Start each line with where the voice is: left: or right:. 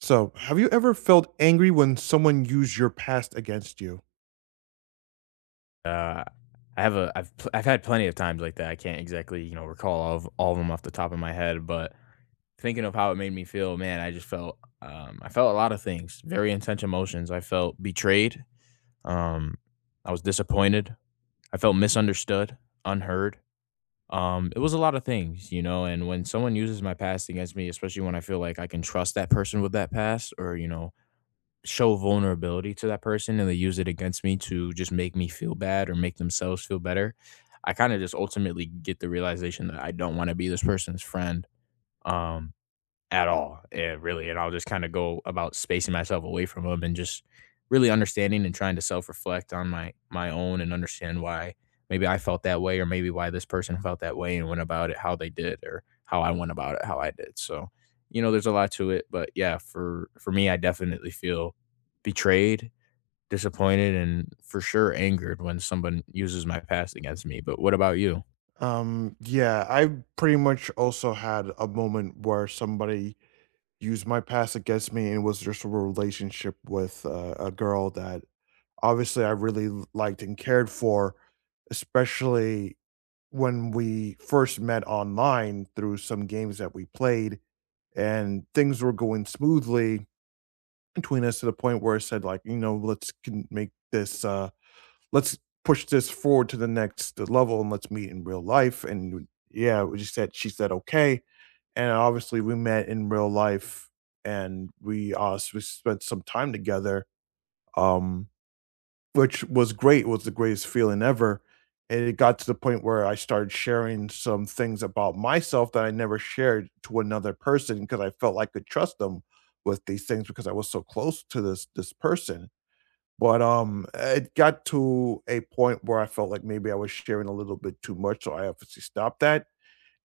right: So, have you ever felt angry when someone used your past against you?
left: Uh, I have a I've had plenty of times like that. I can't exactly, you know, recall all of them off the top of my head, but thinking of how it made me feel, man, I just felt I felt a lot of things, very intense emotions. I felt betrayed. Um I was disappointed. I felt misunderstood, unheard. It was a lot of things, you know, and when someone uses my past against me, especially when I feel like I can trust that person with that past or, you know, show vulnerability to that person and they use it against me to just make me feel bad or make themselves feel better, I kind of just ultimately get the realization that I don't want to be this person's friend. Um, at all, and really, and I'll just kind of go about spacing myself away from them and just really understanding and trying to self reflect on my own and understand why maybe I felt that way or maybe why this person felt that way and went about it how they did or how I went about it how I did. So, you know, there's a lot to it, but yeah, for me, I definitely feel betrayed, disappointed, and for sure angered when someone uses my past against me. But what about you?
right: Yeah, I pretty much also had a moment where somebody used my past against me, and it was just a relationship with a girl that obviously I really liked and cared for, especially when we first met online through some games that we played and things were going smoothly between us, to the point where I said, like, you know, let's push this forward to the next level and let's meet in real life. And yeah, we just said she said okay, and obviously we met in real life and we we spent some time together, um, which was great. It was the greatest feeling ever. And it got to the point where I started sharing some things about myself that I never shared to another person, because I felt like I could trust them with these things, because I was so close to this person. But, it got to a point where I felt like maybe I was sharing a little bit too much, so I obviously stopped that.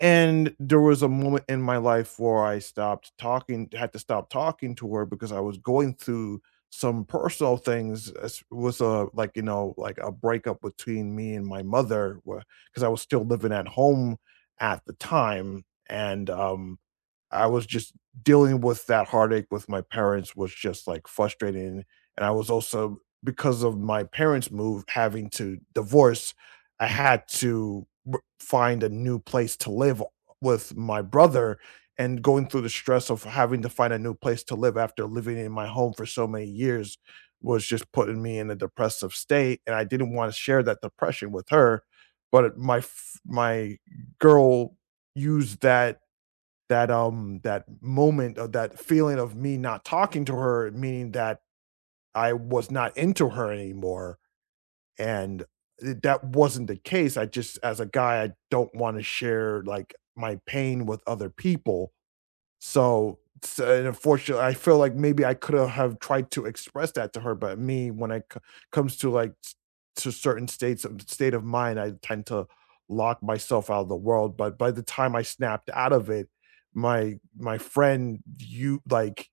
right: And there was a moment in my life where I stopped talking had to stop talking to her, because I was going through some personal things, as with a, like, you know, like a breakup between me and my mother, because I was still living at home at the time. And, I was just dealing with that heartache with my parents. Was just, like, frustrating. And I was also, because of my parents' move having to divorce, I had to r find a new place to live with my brother, and going through the stress of having to find a new place to live after living in my home for so many years was just putting me in a depressive state, and I didn't wanna share that depression with her. But my girl used that that moment, of that feeling of me not talking to her, meaning that I was not into her anymore. And that wasn't the case. I just, as a guy, I don't want to share, like, my pain with other people. So, s And unfortunately, I feel like maybe I coulda have tried to express that to her, but me, when it c comes to, like, s to certain state of mind, I tend to lock myself out of the world. But by the time I snapped out of it, my my friend, you like,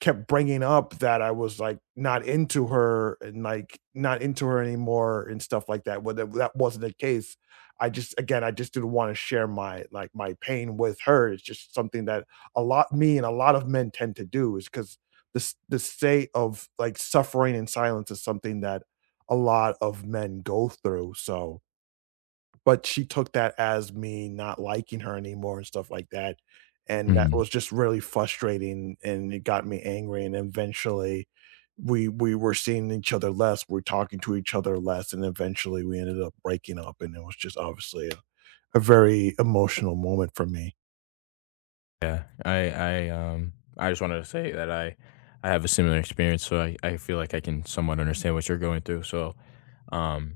right: kept bringing up that I was, like, not into her and, like, not into her anymore and stuff like that. Well, that wasn't the case. I just, again, I just didn't wanna share my, like, my pain with her. It's just something that a lot of men tend to do. Is because this, the state of, like, suffering in silence is something that a lot of men go through. So, but she took that as me not liking her anymore and stuff like that, and that was just really frustrating, and it got me angry. And eventually, we were seeing each other less, we're talking to each other less, and eventually we ended up breaking up, and it was just obviously a very emotional moment for me.
left: Yeah, I I just wanted to say that I have a similar experience, so I feel like I can somewhat understand what you're going through. So, um,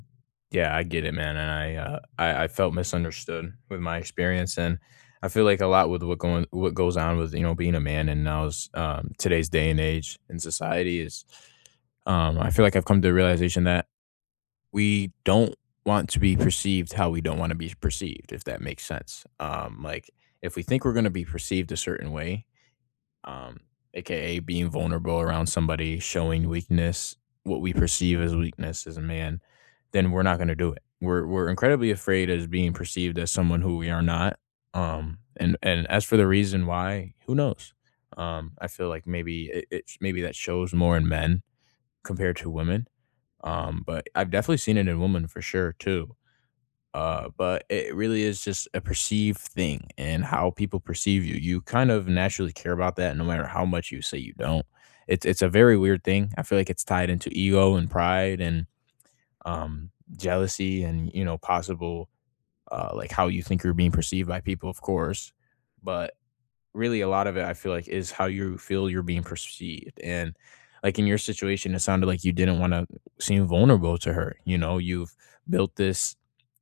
left: yeah, I get it, man, and I I felt misunderstood with my experience, and I feel like a lot with what goes on with you know being a man in now's today's day and age in society is I feel like I've come to the realization that we don't want to be perceived how we don't want to be perceived, if that makes sense. Like if we think we're going to be perceived a certain way, um, aka being vulnerable around somebody, showing weakness, what we perceive as weakness as a man, then we're not going to do it. We're incredibly afraid as being perceived as someone who we are not. And as for the reason why, who knows? I feel like maybe it maybe that shows more in men compared to women, but I've definitely seen it in women for sure too. But it really is just a perceived thing and how people perceive you. You kind of naturally care about that no matter how much you say you don't. It's a very weird thing. I feel like it's tied into ego and pride and um jealousy and you know possible like how you think you're being perceived by people, of course. But really a lot of it I feel like is how you feel you're being perceived. And like in your situation, it sounded like you didn't want to seem vulnerable to her. You know, you've built this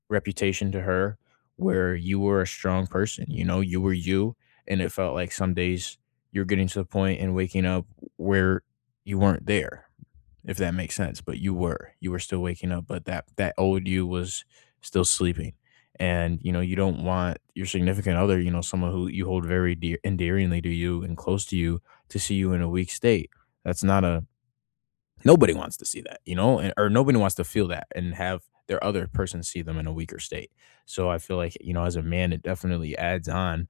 left: reputation to her where you were a strong person, you know, you were you. And it felt like some days you're getting to the point and waking up where you weren't there, if that makes sense. But you were still waking up, but that old you was still sleeping. And you know, you don't want your significant other, you know, someone who you hold very dear endearingly to you and close to you to see you in a weak state. That's not a nobody wants to see that, you know, and, or nobody wants to feel that and have their other person see them in a weaker state. So I feel like, you know, as a man, it definitely adds on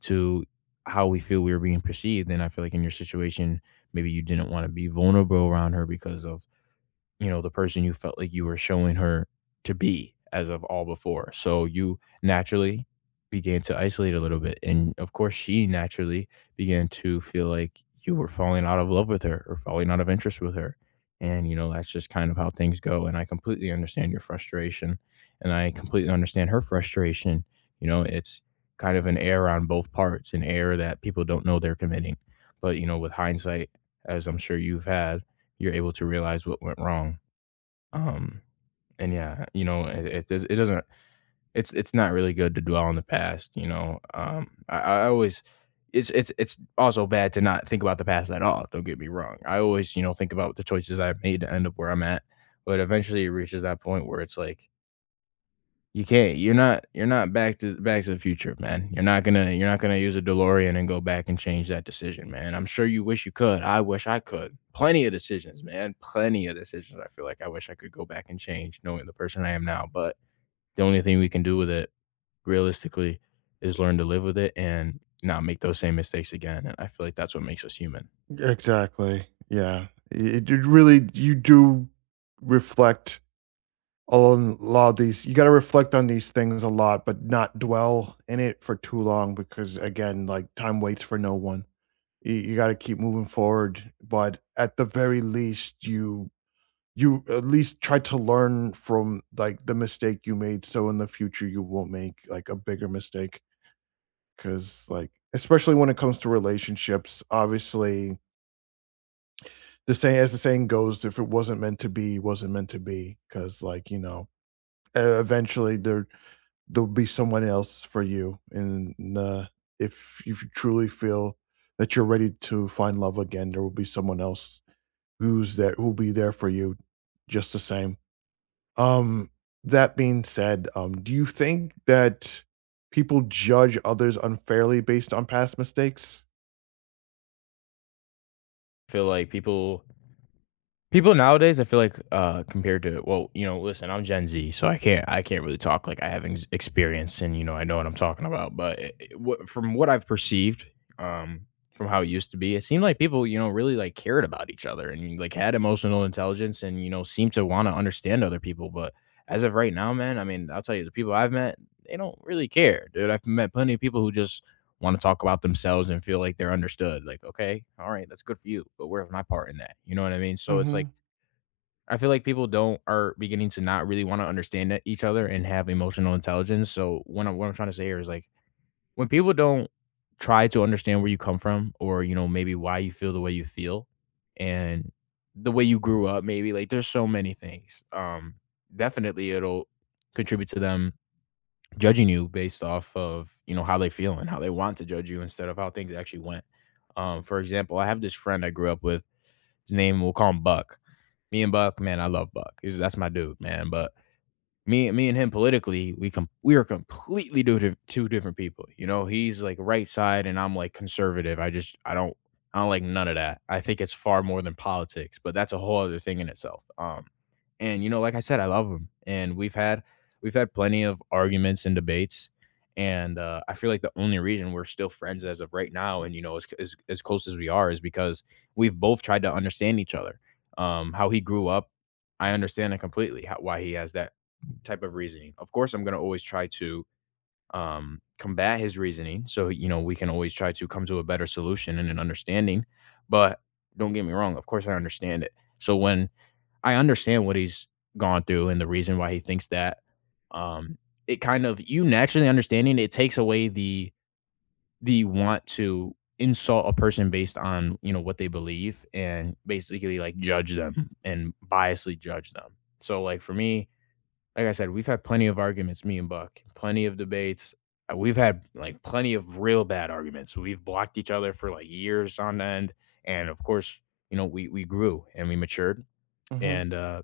left: to how we feel we are being perceived. And I feel like in your situation, maybe you didn't want to be vulnerable around her because of you know, the person you felt like you were showing her to be as of all before. So you naturally began to isolate a little bit. And of course, she naturally began to feel like you were falling out of love with her or falling out of interest with her. And, you know, that's just kind of how things go. And I completely understand your frustration. And I completely understand her frustration. You know, it's kind of an error on both parts, an error that people don't know they're committing. But, you know, with hindsight, as I'm sure you've had, you're able to realize what went wrong, um, and yeah, you know, it doesn't it's not really good to dwell on the past, you know. Um, I always it's also bad to not think about the past at all, don't get me wrong. I always, you know, think about the choices I've made to end up where I'm at, but eventually it reaches that point where it's like you can't. You're not back to the future, man. You're not gonna use a DeLorean and go back and change that decision, man. I'm sure you wish you could. I wish I could. Plenty of decisions, man. Plenty of decisions. I feel like I wish I could go back and change knowing the person I am now. But the only thing we can do with it realistically is learn to live with it and not make those same mistakes again. And I feel like that's what makes us human.
right: Exactly, yeah. It really, you do reflect a lot of these, you got to reflect on these things a lot, but not dwell in it for too long, because again, like, time waits for no one. You got to keep moving forward, but at the very least, you at least try to learn from, like, the mistake you made, so in the future you won't make like a bigger mistake, because like, especially when it comes to relationships, obviously, the saying as the saying goes, if it wasn't meant to be, it wasn't meant to be, because like, you know, eventually there'll be someone else for you, and, if you truly feel that you're ready to find love again, there will be someone else who'll be there for you just the same. Um, that being said, do you think that people judge others unfairly based on past mistakes?
left: I feel like people People nowadays, I feel like, compared to well, you know, listen, I'm Gen Z, so I can't really talk like I have experience and you know, I know what I'm talking about. But from what I've perceived, um, from how it used to be, it seemed like people, you know, really like cared about each other and like had emotional intelligence and you know, seemed to want to understand other people. But as of right now, man, I mean, I'll tell you, the people I've met, they don't really care, dude. I've met plenty of people who just want to talk about themselves and feel like they're understood. Like, okay, all right, that's good for you, but where's my part in that? You know what I mean? So it's like
right: Mhm,
left: I feel like people don't are beginning to not really want to understand each other and have emotional intelligence. So when I'm what I'm trying to say here is like when people don't try to understand where you come from or you know maybe why you feel the way you feel and the way you grew up maybe like there's so many things, definitely it'll contribute to them judging you based off of you know how they feel and how they want to judge you instead of how things actually went. For example, I have this friend I grew up with. His name, we'll call him Buck. Me and Buck, man, I love Buck. He's, that's my dude, man. But me and him politically we are completely two different people. You know, he's like right side and I'm like conservative. I don't like none of that. I think it's far more than politics, but that's a whole other thing in itself. And you know like I said, I love him and we've had plenty of arguments and debates, and I feel like the only reason we're still friends as of right now and you know as close as we are is because we've both tried to understand each other, how he grew up. I understand it completely why he has that type of reasoning. Of course, I'm going to always try to, combat his reasoning. So, you know, we can always try to come to a better solution and an understanding. But don't get me wrong, of course, I understand it. So, when I understand what he's gone through and the reason why he thinks that, um, it kind of, you naturally understanding it takes away the want to insult a person based on, you know, what they believe and basically like judge them and biasly judge them. So, like, for me, like I said, we've had plenty of arguments, me and Buck, plenty of debates. We've had like plenty of real bad arguments. We've blocked each other for like years on end. And of course, you know, we grew and we matured.
right: mhm.
left: And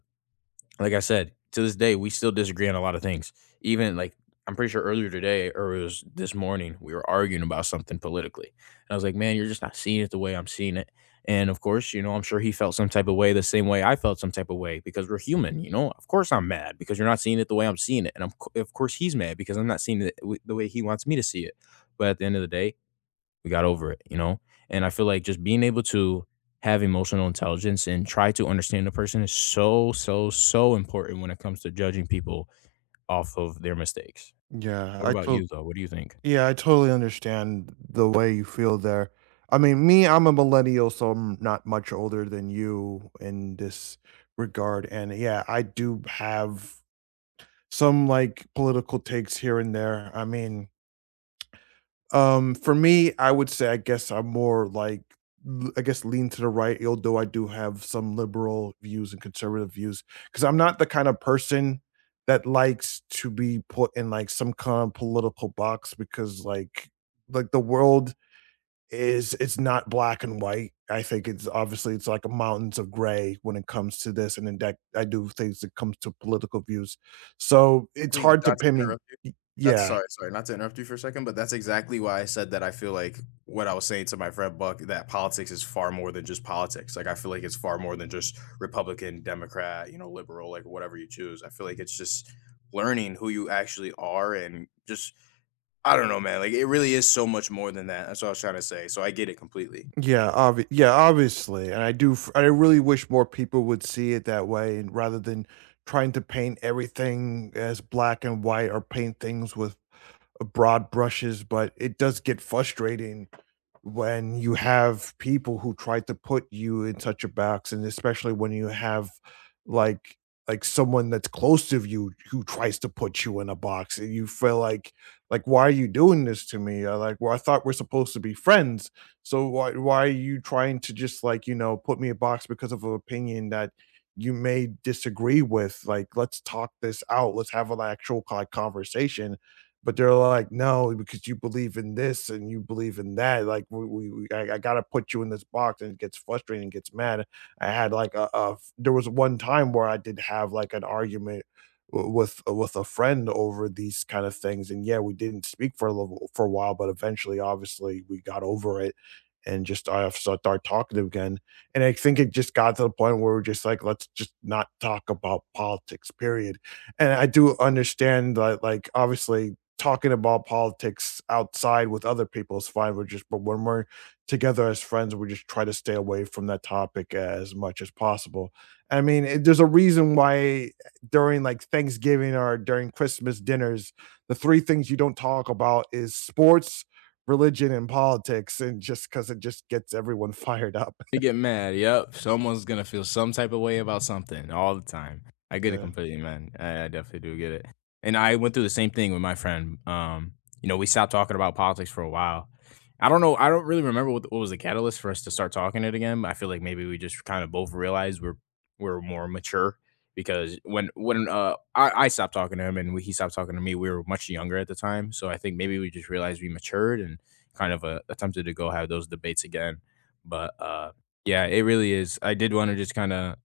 left: like I said, to this day, we still disagree on a lot of things. Even like I'm pretty sure earlier today, or it was this morning, we were arguing about something politically. And I was like, man, you're just not seeing it the way I'm seeing it. And of course, you know, I'm sure he felt some type of way the same way I felt some type of way because we're human, you know. Of course, I'm mad because you're not seeing it the way I'm seeing it. And of course, he's mad because I'm not seeing it the way he wants me to see it. But at the end of the day, we got over it, you know? And I feel like just being able to have emotional intelligence and try to understand a person is so, so, so important when it comes to judging people off of their mistakes.
right: Yeah,
left: What
right: I
left: about
right: totally
left: you, though? What do you think?
right: Yeah, I totally understand the way you feel there. I mean, me, I'm a millennial, so I'm not much older than you in this regard. And yeah, I do have some like political takes here and there. I mean, for me, I would say I guess I'm more like I guess lean to the right, although I do have some liberal views and conservative views, because I'm not the kind of person that likes to be put in like some kind of political box, because like the world is, it's not black and white. I think it's obviously, it's like a mountains of gray when it comes to this and then that I do things that comes to political views. So it's
left: Lee,
right: hard to
left: not to
right: pin me.
left: interrupt you. That's
right: Yeah.
left: Sorry, not to interrupt you for a second, but that's exactly why I said that I feel like what I was saying to my friend Buck, that politics is far more than just politics. Like I feel like it's far more than just Republican, Democrat, you know, liberal, like whatever you choose. I feel like it's just learning who you actually are and just I don't know, man. Like it really is so much more than that. That's what I was trying to say. So I get it completely.
right: Yeah, obviously, and I do. I really wish more people would see it that way, and rather than trying to paint everything as black and white or paint things with broad brushes. But it does get frustrating when you have people who try to put you in such a box, and especially when you have like like someone that's close to you who tries to put you in a box, and you feel like, why are you doing this to me? Or like, well, I thought we're supposed to be friends, so why are you trying to just, like, you know, put me in a box because of an opinion that you may disagree with? Like, let's talk this out. Let's have an actual like conversation. But they're like, "No, because you believe in this and you believe in that. Like, we I gotta put you in this box," and it gets frustrating and gets mad. I had like a there was one time where I did have like an argument with a friend over these kind of things, and yeah, we didn't speak for a little for a while, but eventually, obviously, we got over it and just I start talking again. And I think it just got to the point where we're just like, let's just not talk about politics, period. And I do understand that, like, obviously, talking about politics outside with other people is fine. We're just, but when we're together as friends, we just try to stay away from that topic as much as possible. I mean, it, there's a reason why during like Thanksgiving or during Christmas dinners, the three things you don't talk about is sports, religion, and politics, and just because it just gets everyone fired up.
left: They get mad. Yep. Someone's gonna feel some type of way about something all the time. I get it
right: Yeah.
left: completely, man. I definitely do get it. And I went through the same thing with my friend. You know, we stopped talking about politics for a while. I don't know. I don't really remember what was the catalyst for us to start talking it again. But I feel like maybe we just kind of both realized we're more mature because when I stopped talking to him and he stopped talking to me, we were much younger at the time. So I think maybe we just realized we matured and kind of, attempted to go have those debates again. But yeah, it really is. I did wanna just kinda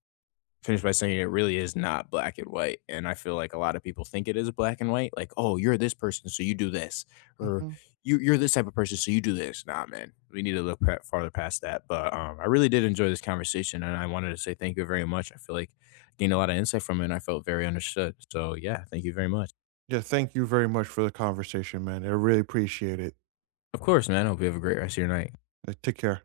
left: finish by saying it really is not black and white, and I feel like a lot of people think it is black and white, like, "Oh, you're this person, so you do this," or,
right: Mhm.
left: "You you're this type of person, so you do this." Nah, man, we need to look pa farther past that, but, I really did enjoy this conversation, and I wanted to say thank you very much. I feel like I gained a lot of insight from it, and I felt very understood, so, yeah, thank you very much.
right: Yeah. Thank you very much for the conversation, man. I really appreciate it.
left: Of course, man. I hope you have a great rest of your night.
right: Take care.